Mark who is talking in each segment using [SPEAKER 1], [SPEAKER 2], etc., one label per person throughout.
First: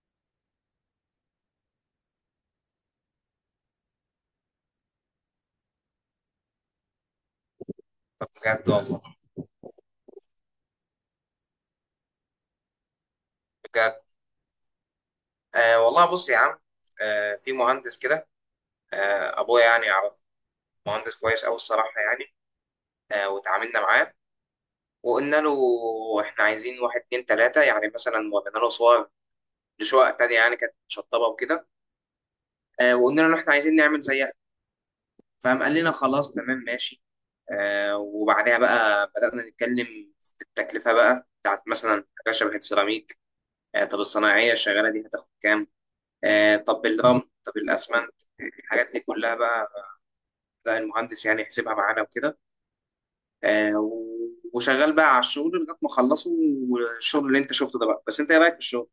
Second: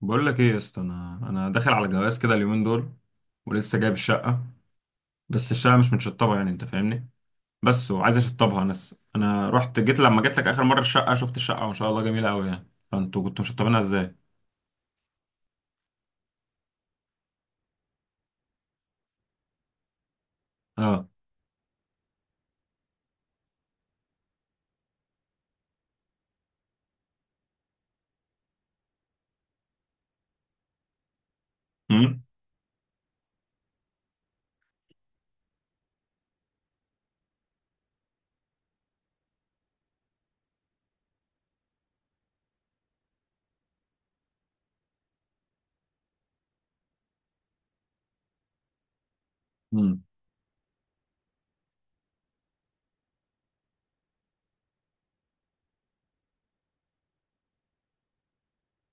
[SPEAKER 1] بقول لك ايه يا اسطى، انا داخل على جواز كده اليومين دول. ولسه جايب الشقه. بس الشقه مش متشطبه، يعني انت فاهمني. بس وعايز
[SPEAKER 2] طب
[SPEAKER 1] اشطبها.
[SPEAKER 2] بجد
[SPEAKER 1] انا س-
[SPEAKER 2] والله.
[SPEAKER 1] انا جيت لما جيت لك اخر مره الشقه، شفت الشقه وما شاء الله جميله قوي يعني، فانتوا كنتوا مشطبينها
[SPEAKER 2] بجد.
[SPEAKER 1] ازاي؟
[SPEAKER 2] آه والله، بص يا عم. آه، في مهندس كده، آه ابويا يعني يعرف.
[SPEAKER 1] اه.
[SPEAKER 2] مهندس كويس قوي الصراحه يعني. آه وتعاملنا معاه وقلنا له احنا عايزين واحد اتنين تلاته، يعني مثلا ورينا له صور لشقق تانيه يعني كانت شطبه وكده.
[SPEAKER 1] امم.
[SPEAKER 2] آه وقلنا له احنا عايزين نعمل زيها، فقام قال لنا خلاص تمام ماشي. آه وبعدها بقى بدأنا نتكلم في التكلفه بقى بتاعت مثلا حاجه شبه السيراميك. آه، طب الصناعيه الشغاله دي هتاخد كام؟ آه، طب اللمب، طب الاسمنت، الحاجات دي كلها بقى.
[SPEAKER 1] امم.
[SPEAKER 2] لا، المهندس يعني يحسبها معانا وكده. آه، و- وشغال بقى على الشغل لغايه ما اخلصه. والشغل اللي انت شفته ده بقى، بس انت ايه رايك في الشغل؟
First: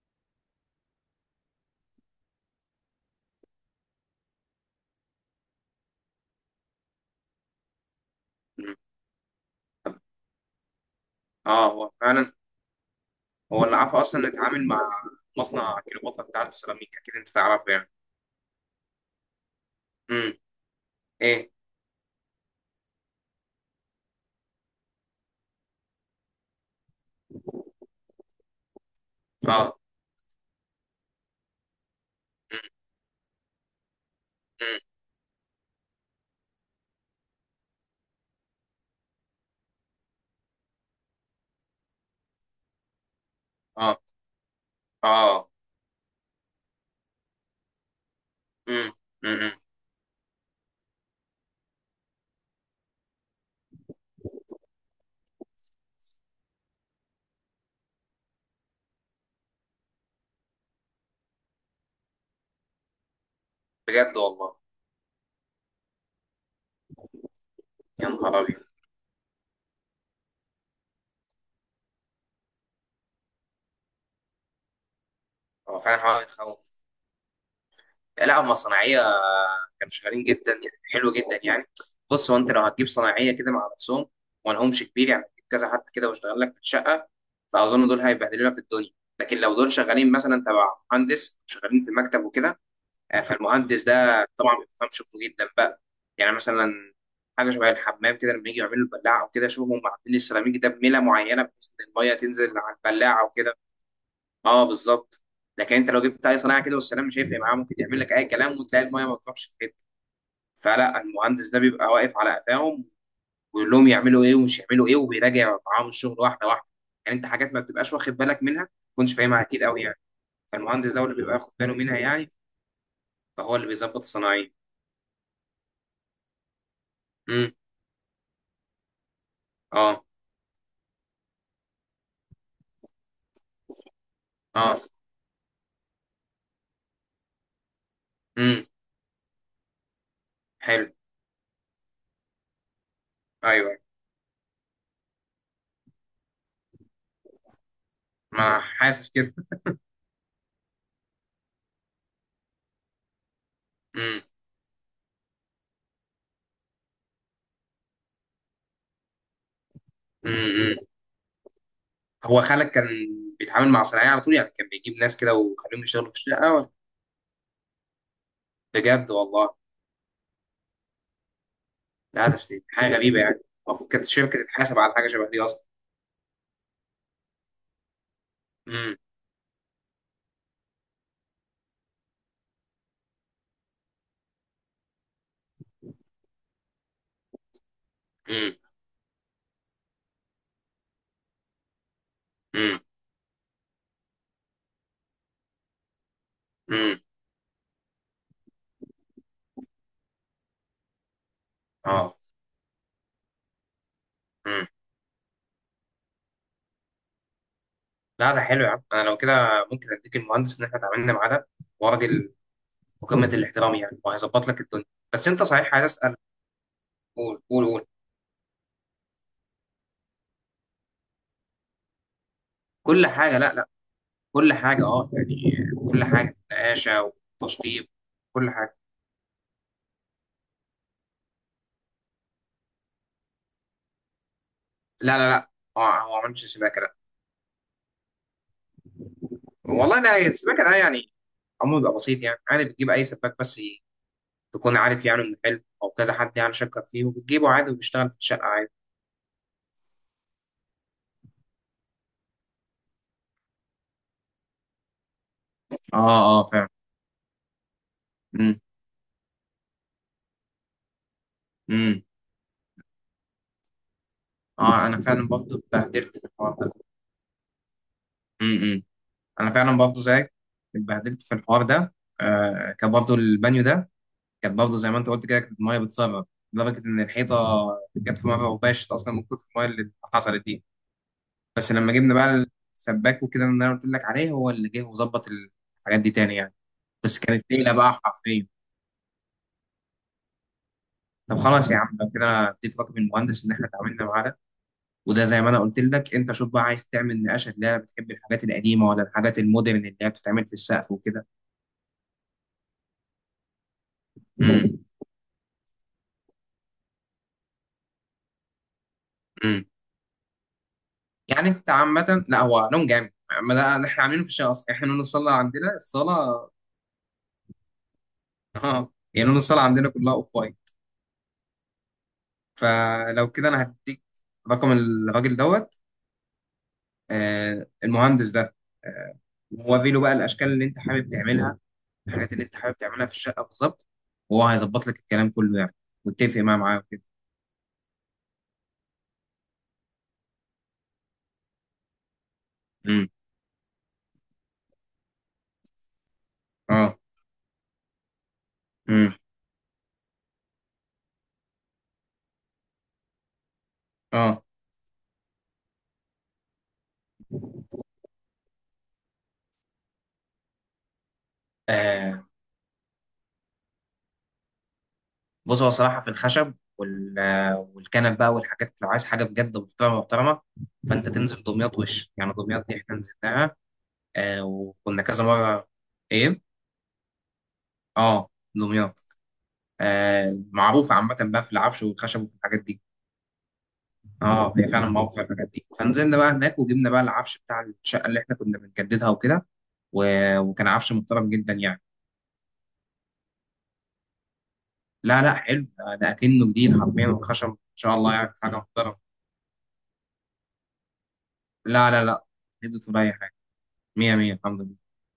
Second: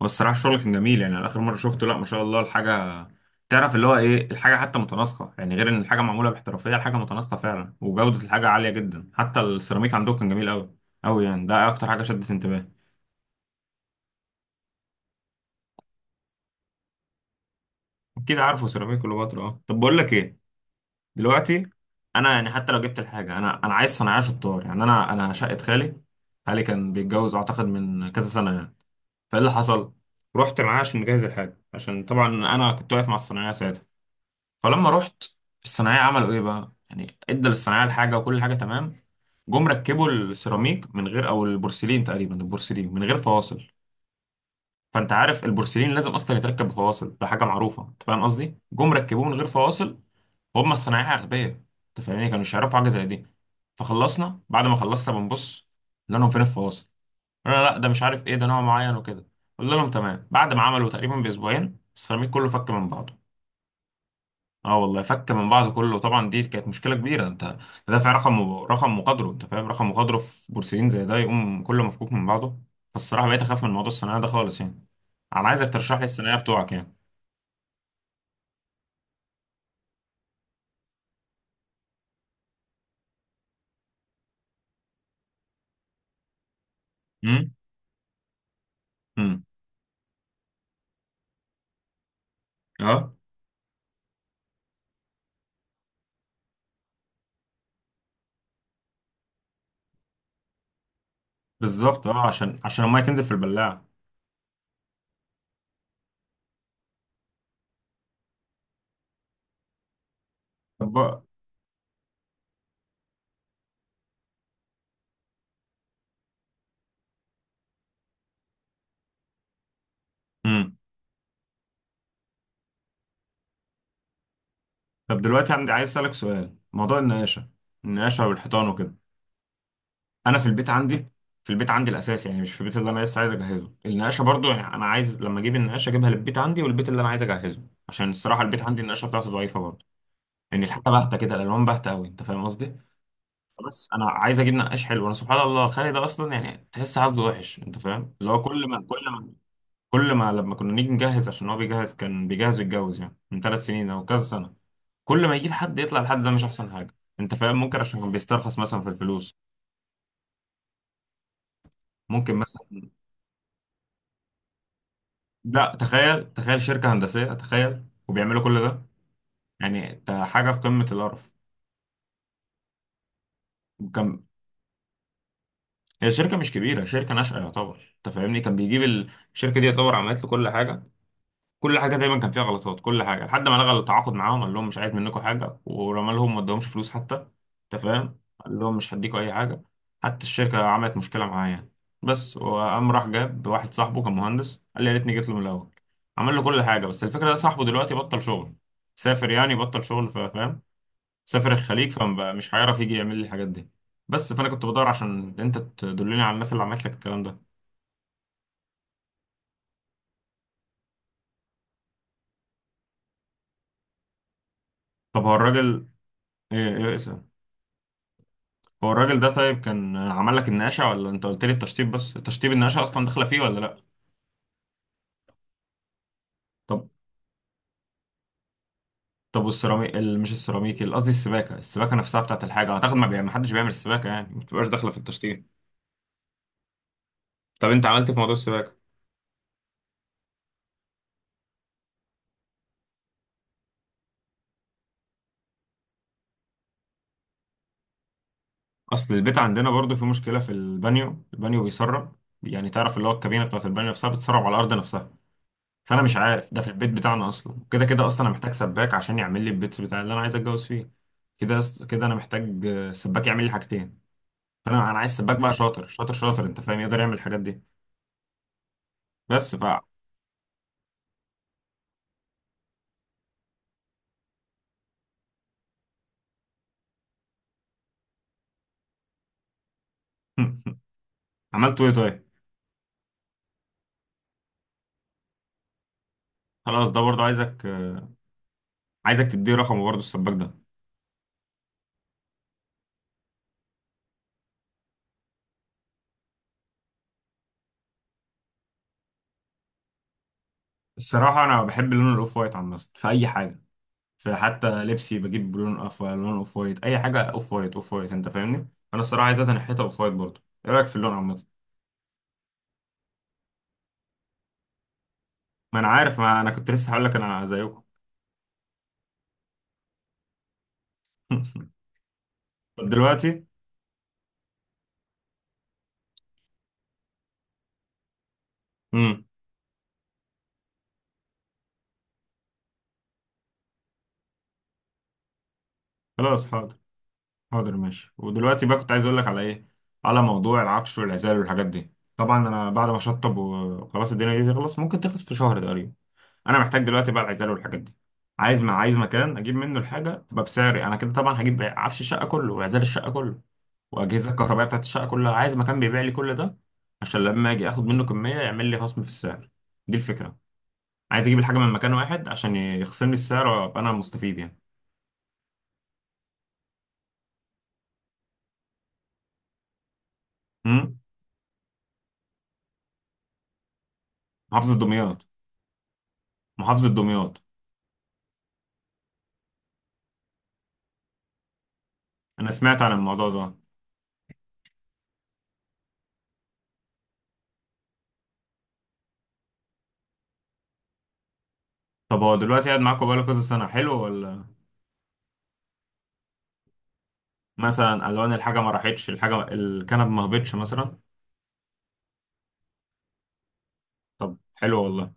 [SPEAKER 1] والصراحه الشغل كان جميل، يعني أنا اخر مره شفته، لا ما شاء الله الحاجه. تعرف اللي هو ايه، الحاجه حتى متناسقه يعني، غير ان الحاجه معموله باحترافيه، الحاجه متناسقه فعلا وجوده الحاجه عاليه
[SPEAKER 2] مم.
[SPEAKER 1] جدا، حتى السيراميك عندكم كان جميل قوي. قوي يعني،
[SPEAKER 2] اه،
[SPEAKER 1] ده اكتر
[SPEAKER 2] هو
[SPEAKER 1] حاجه شدت
[SPEAKER 2] فعلا.
[SPEAKER 1] انتباهي.
[SPEAKER 2] هو اللي عارف اصلا نتعامل مع مصنع كليوباترا بتاع السيراميك، اكيد انت تعرفه يعني.
[SPEAKER 1] اكيد عارفه سيراميك كليوباترا. اه، طب بقول لك
[SPEAKER 2] امم.
[SPEAKER 1] ايه.
[SPEAKER 2] ايه.
[SPEAKER 1] دلوقتي. انا يعني حتى لو جبت الحاجه، انا عايز صنايعيه شطار، يعني انا شقه خالي. خالي كان بيتجوز اعتقد من كذا سنه يعني. فايه اللي
[SPEAKER 2] اه.
[SPEAKER 1] حصل. رحت معاه عشان نجهز الحاجه، عشان طبعا
[SPEAKER 2] مم.
[SPEAKER 1] انا كنت واقف مع الصنايعيه ساعتها.
[SPEAKER 2] مم.
[SPEAKER 1] فلما رحت، الصنايعيه عملوا ايه بقى، يعني ادى للصنايعيه الحاجه وكل حاجه تمام. جم ركبوا السيراميك من غير، او البورسلين تقريبا، البورسلين من غير فواصل.
[SPEAKER 2] اه.
[SPEAKER 1] فانت عارف
[SPEAKER 2] اه.
[SPEAKER 1] البورسلين لازم اصلا يتركب بفواصل، ده حاجه معروفه، انت فاهم قصدي، جم
[SPEAKER 2] امم.
[SPEAKER 1] ركبوه من غير
[SPEAKER 2] امم.
[SPEAKER 1] فواصل. وهم الصنايعيه اغبياء. انت فاهمني، كانوا مش يعرفوا حاجه زي دي. فخلصنا، بعد ما خلصنا بنبص، قلنا لهم فين الفواصل. قلنا لا، ده مش عارف ايه، ده نوع معين وكده. قلنا لهم تمام. بعد ما عملوا تقريبا باسبوعين، السيراميك كله فك من بعضه.
[SPEAKER 2] بجد والله.
[SPEAKER 1] اه والله فك من بعض كله، طبعا دي كانت مشكله كبيره. انت
[SPEAKER 2] يا
[SPEAKER 1] تدافع
[SPEAKER 2] نهار
[SPEAKER 1] رقم
[SPEAKER 2] ابيض.
[SPEAKER 1] رقم وقدره، انت فاهم، رقم وقدره في بورسلين زي ده يقوم كله مفكوك من بعضه. فالصراحه بقيت اخاف من موضوع الثانويه ده خالص يعني. انا عايزك
[SPEAKER 2] هو
[SPEAKER 1] ترشح
[SPEAKER 2] فعلا
[SPEAKER 1] لي
[SPEAKER 2] حوار
[SPEAKER 1] الثانويه بتوعك
[SPEAKER 2] يخوف.
[SPEAKER 1] يعني.
[SPEAKER 2] لا، هم صناعيه كانوا شغالين جدا يعني، حلو جدا يعني. بص، هو انت لو هتجيب صناعيه كده مع نفسهم ومالهمش كبير، يعني هتجيب كذا حد كده واشتغل لك في الشقه،
[SPEAKER 1] امم.
[SPEAKER 2] فاظن دول هيبهدلوا لك الدنيا. لكن
[SPEAKER 1] امم.
[SPEAKER 2] لو دول شغالين مثلا تبع مهندس، شغالين في مكتب وكده،
[SPEAKER 1] اه
[SPEAKER 2] آه، فالمهندس ده طبعا بيفهم شغله جدا بقى. يعني مثلا حاجه شبه الحمام كده، لما يجي يعملوا البلاعه او كده، شوفوا هم عاملين السيراميك ده بميله معينه، بحيث ان
[SPEAKER 1] بالظبط،
[SPEAKER 2] الميه
[SPEAKER 1] اه
[SPEAKER 2] تنزل
[SPEAKER 1] عشان
[SPEAKER 2] على
[SPEAKER 1] عشان الميه تنزل
[SPEAKER 2] البلاعه
[SPEAKER 1] في
[SPEAKER 2] وكده.
[SPEAKER 1] البلاعه.
[SPEAKER 2] اه بالظبط. لكن انت لو جبت اي صناعه كده والسلام، مش هيفرق معاه، ممكن يعمل لك اي كلام وتلاقي المايه ما بتروحش في حته.
[SPEAKER 1] طب
[SPEAKER 2] فلا،
[SPEAKER 1] بقى.
[SPEAKER 2] المهندس ده بيبقى واقف على قفاهم ويقول لهم يعملوا ايه ومش يعملوا ايه، وبيراجع معاهم الشغل واحده واحده. يعني انت حاجات ما بتبقاش واخد بالك منها، ما تكونش فاهمها اكيد قوي يعني.
[SPEAKER 1] امم.
[SPEAKER 2] فالمهندس ده هو اللي بيبقى واخد باله منها يعني، فهو اللي بيظبط الصناعيه.
[SPEAKER 1] طب دلوقتي عندي، عايز اسالك سؤال موضوع النقاشه.
[SPEAKER 2] امم.
[SPEAKER 1] النقاشه والحيطان وكده.
[SPEAKER 2] اه.
[SPEAKER 1] انا في البيت عندي، في البيت عندي الاساس يعني، مش في البيت اللي انا لسه عايز اجهزه. النقاشه برضو، يعني
[SPEAKER 2] اه.
[SPEAKER 1] انا عايز لما اجيب النقاشه اجيبها للبيت عندي والبيت اللي انا عايز اجهزه. عشان الصراحه البيت
[SPEAKER 2] امم.
[SPEAKER 1] عندي النقاشه بتاعته ضعيفه برضو. يعني الحاجه
[SPEAKER 2] حلو.
[SPEAKER 1] باهته كده، الالوان باهته قوي، انت فاهم قصدي.
[SPEAKER 2] ايوه ايوه.
[SPEAKER 1] بس انا عايز اجيب نقاش حلو. انا سبحان الله، خالي ده اصلا يعني تحس عزله وحش، انت فاهم، اللي هو
[SPEAKER 2] ما
[SPEAKER 1] كل ما كل
[SPEAKER 2] حاسس
[SPEAKER 1] ما
[SPEAKER 2] كده.
[SPEAKER 1] كل ما لما كنا نيجي نجهز، عشان هو بيجهز كان بيجهز يتجوز يعني من 3 سنين او كذا
[SPEAKER 2] امم.
[SPEAKER 1] سنه. كل ما يجيب حد يطلع الحد ده مش احسن حاجه. انت فاهم، ممكن عشان كان بيسترخص مثلا في الفلوس.
[SPEAKER 2] امم.
[SPEAKER 1] ممكن
[SPEAKER 2] هو خالك كان
[SPEAKER 1] مثلا.
[SPEAKER 2] بيتعامل مع صناعيه على طول يعني؟ كان بيجيب ناس كده
[SPEAKER 1] لا
[SPEAKER 2] ويخليهم يشتغلوا في
[SPEAKER 1] تخيل،
[SPEAKER 2] الشقه،
[SPEAKER 1] تخيل
[SPEAKER 2] ولا؟
[SPEAKER 1] شركة هندسية، تخيل وبيعملوا كل ده.
[SPEAKER 2] بجد والله.
[SPEAKER 1] يعني انت، حاجة في قمة القرف.
[SPEAKER 2] لا، تسليم حاجه غريبه يعني، المفروض كانت
[SPEAKER 1] كان،
[SPEAKER 2] الشركه تتحاسب على حاجه شبه دي اصلا.
[SPEAKER 1] هي شركة مش كبيرة، شركة ناشئة يعتبر، انت فاهمني، كان بيجيب
[SPEAKER 2] امم.
[SPEAKER 1] الشركة دي يعتبر عملت له كل حاجة. كل حاجه دايما كان فيها غلطات، كل حاجه، لحد ما لغى التعاقد معاهم، قال لهم مش عايز منكم حاجه، ورمى لهم ما ادهمش فلوس حتى. انت فاهم،
[SPEAKER 2] امم.
[SPEAKER 1] قال لهم مش هديكوا اي حاجه. حتى الشركه عملت مشكله معاه يعني. بس
[SPEAKER 2] امم.
[SPEAKER 1] وقام راح جاب واحد صاحبه كان مهندس، قال لي يا ريتني جيت له من الاول. عمل له كل حاجه،
[SPEAKER 2] امم.
[SPEAKER 1] بس الفكره ده صاحبه دلوقتي بطل شغل. سافر يعني بطل شغل، فاهم. سافر الخليج،
[SPEAKER 2] اه.
[SPEAKER 1] فمش هيعرف يجي يعمل لي الحاجات دي. بس فانا كنت
[SPEAKER 2] امم.
[SPEAKER 1] بدور عشان انت تدلني على الناس اللي عملت لك الكلام ده.
[SPEAKER 2] لا، ده حلو يا عم. انا لو كده ممكن اديك المهندس ان احنا اتعاملنا معاه ده، وراجل مقامة الاحترام يعني، وهيظبط لك الدنيا.
[SPEAKER 1] طب
[SPEAKER 2] بس
[SPEAKER 1] هو
[SPEAKER 2] انت صحيح عايز
[SPEAKER 1] الراجل،
[SPEAKER 2] اسال.
[SPEAKER 1] ايه؟
[SPEAKER 2] قول قول قول.
[SPEAKER 1] هو الراجل ده طيب، كان عمل لك النقاشة ولا انت قلت لي التشطيب بس، التشطيب النقاشة اصلا
[SPEAKER 2] كل
[SPEAKER 1] داخلة
[SPEAKER 2] حاجه،
[SPEAKER 1] فيه
[SPEAKER 2] لا
[SPEAKER 1] ولا
[SPEAKER 2] لا،
[SPEAKER 1] لا؟
[SPEAKER 2] كل حاجه اه يعني، كل حاجه
[SPEAKER 1] طب
[SPEAKER 2] نقاشه وتشطيب، كل حاجه.
[SPEAKER 1] طب والسيراميك ال- مش السيراميك ال- قصدي السباكة، السباكة نفسها بتاعت الحاجة اعتقد، ما حدش بيعمل السباكة، يعني ما بتبقاش داخلة في
[SPEAKER 2] لا لا
[SPEAKER 1] التشطيب.
[SPEAKER 2] لا، هو ما عملش سباكه، لا.
[SPEAKER 1] طب انت عملت في موضوع السباكة؟
[SPEAKER 2] والله لا، السباكه ده يعني عمره بيبقى بسيط يعني، عادي، بتجيب اي سباك، بس تكون عارف يعني انه حلو او كذا حد يعني شكر فيه، وبتجيبه عادي، وبيشتغل في الشقه عادي.
[SPEAKER 1] اصل البيت عندنا برضو في مشكلة في البانيو، البانيو بيسرب. يعني تعرف اللي هو الكابينة بتاعت البانيو نفسها بتسرب على الارض نفسها.
[SPEAKER 2] اه.
[SPEAKER 1] فانا مش
[SPEAKER 2] اه
[SPEAKER 1] عارف ده، في
[SPEAKER 2] فعلا.
[SPEAKER 1] البيت بتاعنا اصلا كده كده، اصلا انا محتاج
[SPEAKER 2] امم.
[SPEAKER 1] سباك عشان يعمل لي البيت بتاع اللي انا عايز اتجوز فيه. كده.
[SPEAKER 2] امم.
[SPEAKER 1] كده انا محتاج سباك يعمل لي حاجتين.
[SPEAKER 2] اه،
[SPEAKER 1] انا
[SPEAKER 2] انا
[SPEAKER 1] عايز
[SPEAKER 2] فعلا
[SPEAKER 1] سباك بقى
[SPEAKER 2] برضه
[SPEAKER 1] شاطر شاطر
[SPEAKER 2] اتبهدلت في
[SPEAKER 1] شاطر،
[SPEAKER 2] الحوار
[SPEAKER 1] انت
[SPEAKER 2] ده.
[SPEAKER 1] فاهم يقدر يعمل الحاجات دي.
[SPEAKER 2] امم. انا
[SPEAKER 1] بس ف
[SPEAKER 2] فعلا برضه زيك، اتبهدلت في الحوار ده. آه، كان برضه البانيو ده كان برضه زي ما انت قلت كده، كانت الميه بتسرب لدرجه ان الحيطه جت في مره وباشت اصلا من كتر الميه اللي حصلت دي. بس
[SPEAKER 1] عملت ايه
[SPEAKER 2] لما جبنا
[SPEAKER 1] طيب؟
[SPEAKER 2] بقى السباك وكده، اللي انا قلت لك عليه، هو اللي جه وظبط الحاجات دي تاني يعني.
[SPEAKER 1] خلاص ده
[SPEAKER 2] بس
[SPEAKER 1] برضه
[SPEAKER 2] كانت ليله بقى حرفيا.
[SPEAKER 1] عايزك تديه رقمه برضه السباك ده.
[SPEAKER 2] طب خلاص يا عم، لو كده انا اتفق من المهندس ان احنا اتعاملنا معاه ده. وده زي ما انا قلت لك، انت شوف بقى، عايز تعمل نقاشه اللي هي بتحب الحاجات القديمه ولا الحاجات المودرن اللي هي بتتعمل في السقف وكده.
[SPEAKER 1] الصراحه انا بحب لون الاوف وايت عامه في اي حاجه. في حتى
[SPEAKER 2] امم.
[SPEAKER 1] لبسي بجيب لون اوف وايت، اي حاجه اوف وايت اوف وايت، انت فاهمني. انا الصراحه عايزها
[SPEAKER 2] امم.
[SPEAKER 1] تنحيتها اوف وايت برضه، ايه رايك في اللون عامه؟
[SPEAKER 2] يعني انت عامه، لا هو لون جامد، ما ده اللي احنا عاملينه في الشقه اصلا. احنا لون الصاله عندنا،
[SPEAKER 1] ما انا عارف، ما انا
[SPEAKER 2] الصاله
[SPEAKER 1] كنت لسه هقول لك انا زيكم.
[SPEAKER 2] اه، يعني لون الصاله عندنا كلها اوف وايت.
[SPEAKER 1] طب
[SPEAKER 2] فلو
[SPEAKER 1] دلوقتي.
[SPEAKER 2] كده انا هديك رقم الراجل دوت آه، المهندس ده، آه.
[SPEAKER 1] امم.
[SPEAKER 2] ووري له بقى الاشكال اللي انت حابب تعملها، الحاجات اللي انت حابب تعملها في الشقه بالظبط، وهو هيظبط لك الكلام كله يعني. واتفق
[SPEAKER 1] خلاص
[SPEAKER 2] معاه
[SPEAKER 1] حاضر.
[SPEAKER 2] معاه وكده.
[SPEAKER 1] حاضر ماشي، ودلوقتي بقى كنت عايز اقول لك على ايه. على موضوع العفش والعزال والحاجات دي. طبعا انا بعد ما
[SPEAKER 2] امم.
[SPEAKER 1] اشطب وخلاص الدنيا دي تخلص، ممكن تخلص في شهر تقريبا. انا محتاج
[SPEAKER 2] اه.
[SPEAKER 1] دلوقتي بقى العزال والحاجات دي. عايز، ما عايز
[SPEAKER 2] امم.
[SPEAKER 1] مكان اجيب منه الحاجه تبقى بسعري انا كده، طبعا هجيب عفش الشقه كله وعزال الشقه كله. واجهزه
[SPEAKER 2] اه.
[SPEAKER 1] الكهربائيه بتاعت الشقه كلها، عايز مكان بيبيع لي كل ده. عشان لما اجي اخد منه كميه يعمل لي خصم في السعر. دي الفكره. عايز اجيب الحاجه من مكان
[SPEAKER 2] آه،
[SPEAKER 1] واحد عشان يخصم لي السعر وابقى انا مستفيد يعني.
[SPEAKER 2] بص، هو صراحه في الخشب وال آه، والكنب بقى والحاجات، لو عايز حاجه بجد محترمه محترمه،
[SPEAKER 1] امم.
[SPEAKER 2] فانت تنزل دمياط وش. يعني دمياط دي احنا نزلناها، آه
[SPEAKER 1] محافظه
[SPEAKER 2] وكنا كذا
[SPEAKER 1] دمياط؟
[SPEAKER 2] مره. ايه.
[SPEAKER 1] محافظه دمياط.
[SPEAKER 2] اه دمياط. آه، معروفه عامه بقى في العفش والخشب وفي
[SPEAKER 1] انا
[SPEAKER 2] الحاجات دي.
[SPEAKER 1] سمعت عن الموضوع ده.
[SPEAKER 2] اه هي فعلا معروفه في الحاجات دي. فنزلنا بقى هناك وجبنا بقى العفش بتاع الشقه اللي احنا كنا بنجددها وكده، و- وكان عفش محترم جدا يعني.
[SPEAKER 1] طب هو دلوقتي قاعد معاكم بقاله كذا سنه، حلو ولا؟
[SPEAKER 2] لا لا، حلو ده، ده اكنه جديد حرفيا. الخشب ان شاء
[SPEAKER 1] مثلا
[SPEAKER 2] الله
[SPEAKER 1] الوان
[SPEAKER 2] يعني حاجه
[SPEAKER 1] الحاجه ما
[SPEAKER 2] محترمه.
[SPEAKER 1] راحتش، الحاجه الكنب ما هبطش مثلا.
[SPEAKER 2] لا لا لا، جبت ولا اي حاجه، مية مية
[SPEAKER 1] طب
[SPEAKER 2] الحمد
[SPEAKER 1] حلو
[SPEAKER 2] لله.
[SPEAKER 1] والله.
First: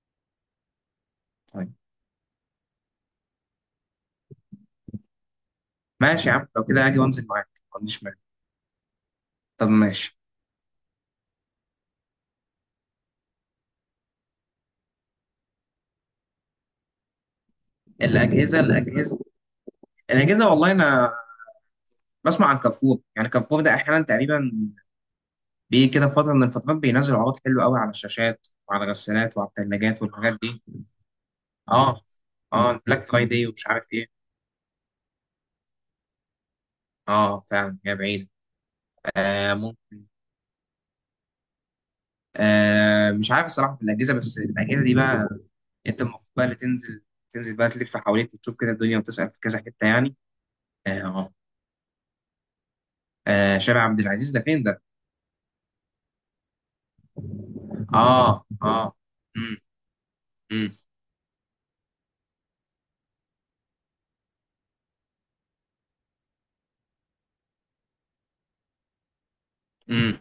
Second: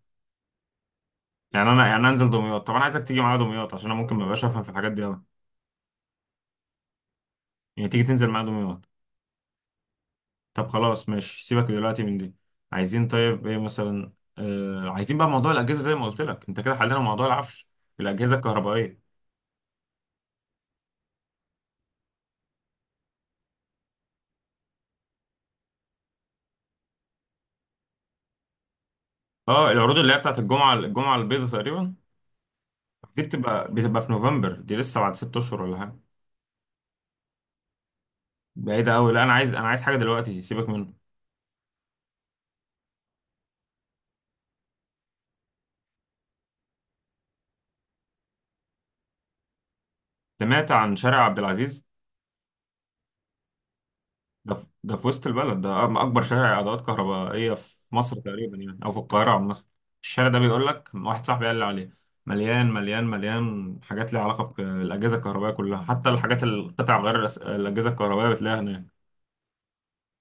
[SPEAKER 1] يعني
[SPEAKER 2] طيب،
[SPEAKER 1] انا، يعني انزل دمياط. طب انا عايزك تيجي معايا دمياط، عشان انا ممكن ما ابقاش افهم في الحاجات دي قوي.
[SPEAKER 2] ماشي يا عم، لو كده اجي وانزل معاك، ما
[SPEAKER 1] يعني تيجي
[SPEAKER 2] عنديش مانع.
[SPEAKER 1] تنزل معايا دمياط؟
[SPEAKER 2] طب ماشي.
[SPEAKER 1] طب خلاص ماشي، سيبك دلوقتي من دي. عايزين طيب ايه مثلا. عايزين بقى موضوع الاجهزه، زي ما قلت لك انت كده حلينا موضوع العفش. الاجهزه
[SPEAKER 2] الاجهزه،
[SPEAKER 1] الكهربائيه.
[SPEAKER 2] الاجهزه والله انا بسمع عن كارفور. يعني كارفور ده احيانا تقريبا بيجي كده فتره من الفترات بينزل عروض حلوه قوي على الشاشات وعلى الغسالات وعلى
[SPEAKER 1] اه، العروض
[SPEAKER 2] الثلاجات
[SPEAKER 1] اللي هي
[SPEAKER 2] والحاجات
[SPEAKER 1] بتاعت
[SPEAKER 2] دي.
[SPEAKER 1] الجمعه البيضاء تقريبا.
[SPEAKER 2] اه. اه، بلاك
[SPEAKER 1] دي
[SPEAKER 2] فرايداي ومش
[SPEAKER 1] بتبقى
[SPEAKER 2] عارف
[SPEAKER 1] بتبقى
[SPEAKER 2] ايه.
[SPEAKER 1] في نوفمبر، دي لسه بعد 6 اشهر ولا حاجه.
[SPEAKER 2] اه فعلا، هي بعيد.
[SPEAKER 1] بعيدة أوي، لا أنا عايز أنا
[SPEAKER 2] آه.
[SPEAKER 1] عايز حاجة دلوقتي، سيبك منه.
[SPEAKER 2] آه، مش عارف الصراحه في الاجهزه، بس الاجهزه دي بقى انت المفروض بقى اللي تنزل، تنزل بقى، تلف حواليك وتشوف كده الدنيا وتسال في كذا حته يعني.
[SPEAKER 1] سمعت عن شارع
[SPEAKER 2] آه.
[SPEAKER 1] عبد العزيز.
[SPEAKER 2] آه، شارع عبد العزيز ده فين ده؟
[SPEAKER 1] ده في وسط البلد، ده أكبر شارع عدوات كهربائية في مصر
[SPEAKER 2] اه.
[SPEAKER 1] تقريبا يعني، أو
[SPEAKER 2] اه.
[SPEAKER 1] في القاهرة عامة.
[SPEAKER 2] امم.
[SPEAKER 1] الشارع ده، بيقول
[SPEAKER 2] امم.
[SPEAKER 1] لك واحد صاحبي قال لي عليه، مليان مليان مليان حاجات ليها علاقة بالأجهزة الكهربائية كلها، حتى الحاجات القطع غير الأجهزة الكهربائية بتلاقيها هناك.
[SPEAKER 2] امم.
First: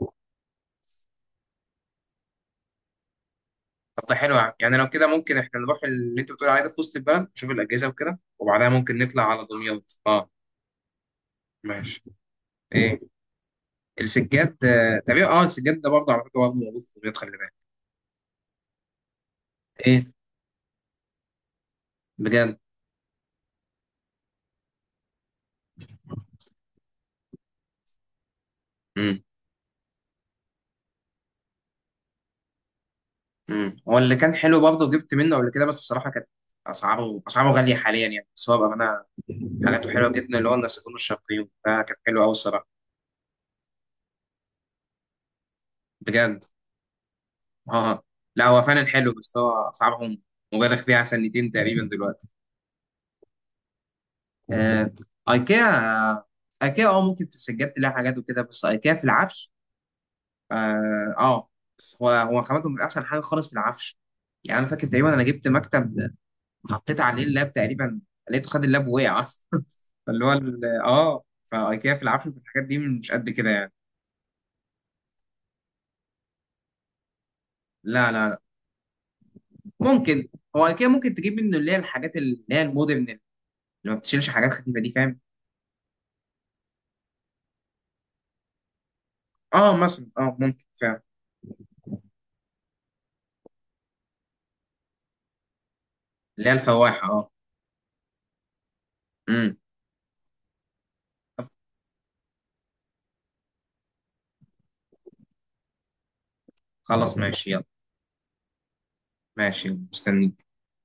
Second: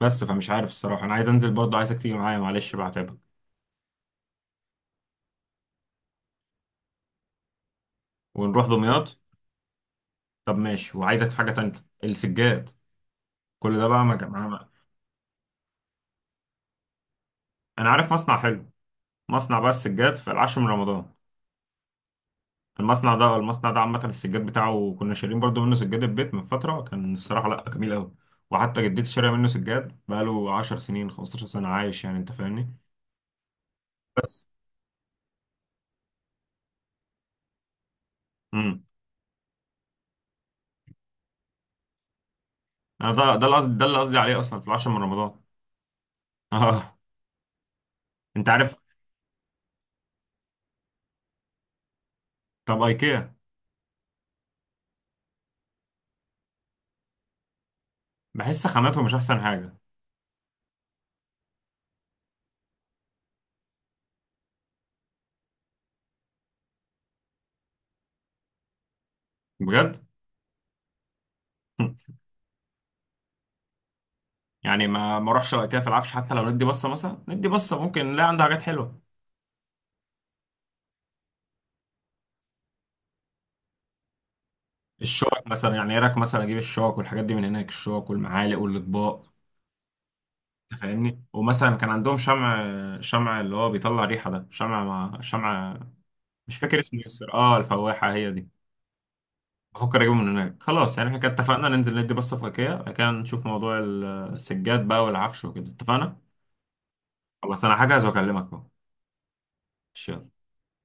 [SPEAKER 1] بس فمش عارف الصراحة، أنا عايز أنزل برضه، عايزك تيجي معايا معلش بقى هتعبك.
[SPEAKER 2] طب ده حلو يعني. يعني لو كده ممكن احنا نروح اللي انت بتقول عليه ده في وسط البلد، نشوف الاجهزه وكده،
[SPEAKER 1] ونروح
[SPEAKER 2] وبعدها ممكن
[SPEAKER 1] دمياط.
[SPEAKER 2] نطلع على دمياط، اه.
[SPEAKER 1] طب ماشي، وعايزك في حاجة تانية.
[SPEAKER 2] ماشي.
[SPEAKER 1] السجاد.
[SPEAKER 2] ايه.
[SPEAKER 1] كل ده بقى
[SPEAKER 2] السجاد، آه، تقريبا، اه السجاد ده برضه على فكره برضه موجود في دمياط، خلي بالك.
[SPEAKER 1] أنا عارف مصنع حلو، مصنع بقى
[SPEAKER 2] ايه.
[SPEAKER 1] السجاد في العاشر من رمضان.
[SPEAKER 2] بجد.
[SPEAKER 1] المصنع ده عامة، السجاد بتاعه كنا شارين برضو منه سجاد البيت من فترة، كان الصراحة لأ جميل أوي. وحتى جدتي شارية منه سجاد بقاله 10 سنين 15 سنة عايش، يعني أنت فاهمني.
[SPEAKER 2] امم، هو اللي كان
[SPEAKER 1] بس.
[SPEAKER 2] حلو برضه، جبت منه قبل كده، بس الصراحه كانت اسعاره، اسعاره غاليه حاليا يعني. بس هو
[SPEAKER 1] امم.
[SPEAKER 2] بامانه حاجاته حلوه جدا، اللي هو النسيجون الشرقيون ده كان حلو قوي الصراحه.
[SPEAKER 1] أنا ده القصد، ده اللي قصدي عليه أصلا في العاشر من رمضان.
[SPEAKER 2] بجد.
[SPEAKER 1] آه.
[SPEAKER 2] اه. لا،
[SPEAKER 1] أنت
[SPEAKER 2] هو
[SPEAKER 1] عارف.
[SPEAKER 2] فعلا حلو، بس هو اسعارهم مبالغ فيها سنتين تقريبا دلوقتي.
[SPEAKER 1] طب أيكيا.
[SPEAKER 2] آه. ايكيا. آه. ايكيا، اه ممكن في السجاد تلاقي حاجات وكده، بس
[SPEAKER 1] بحس
[SPEAKER 2] ايكيا
[SPEAKER 1] خاماتهم
[SPEAKER 2] في
[SPEAKER 1] مش أحسن
[SPEAKER 2] العفش،
[SPEAKER 1] حاجة.
[SPEAKER 2] اه، آه. بس هو، هو خامته من احسن حاجه خالص في العفش. يعني انا فاكر تقريبا انا جبت مكتب، حطيت عليه اللاب تقريبا، لقيته خد اللاب ووقع اصلا.
[SPEAKER 1] بجد؟
[SPEAKER 2] فاللي هو فايكيا في العافيه في الحاجات دي مش قد كده يعني.
[SPEAKER 1] يعني ما اروحش على ايكيا في العفش، حتى لو ندي بصة مثلا، ندي بصة ممكن
[SPEAKER 2] لا
[SPEAKER 1] نلاقي
[SPEAKER 2] لا لا،
[SPEAKER 1] عنده حاجات حلوة.
[SPEAKER 2] ممكن. هو ايكيا ممكن تجيب منه اللي هي الحاجات اللي هي المودرن، اللي ما بتشيلش حاجات خفيفه دي، فاهم.
[SPEAKER 1] الشوك مثلا، يعني ايه رايك مثلا اجيب الشوك والحاجات دي من هناك، الشوك والمعالق والاطباق.
[SPEAKER 2] اه مثلا، اه ممكن
[SPEAKER 1] انت
[SPEAKER 2] فعلا.
[SPEAKER 1] فاهمني، ومثلا كان عندهم شمع. شمع اللي هو بيطلع ريحه ده، شمع مع شمع.
[SPEAKER 2] اللي هي
[SPEAKER 1] مش فاكر اسمه ايه
[SPEAKER 2] الفواحه، اه.
[SPEAKER 1] الصراحة. اه، الفواحه هي دي.
[SPEAKER 2] امم.
[SPEAKER 1] بفكر اجيبه من هناك خلاص. يعني احنا كده
[SPEAKER 2] طب
[SPEAKER 1] اتفقنا ننزل ندي بصه في ايكيا، بعد كده نشوف موضوع السجاد بقى والعفش وكده، اتفقنا؟
[SPEAKER 2] خلاص ماشي،
[SPEAKER 1] خلاص
[SPEAKER 2] يلا.
[SPEAKER 1] انا هجهز واكلمك اهو.
[SPEAKER 2] ماشي،
[SPEAKER 1] ماشي، يلا.
[SPEAKER 2] مستني.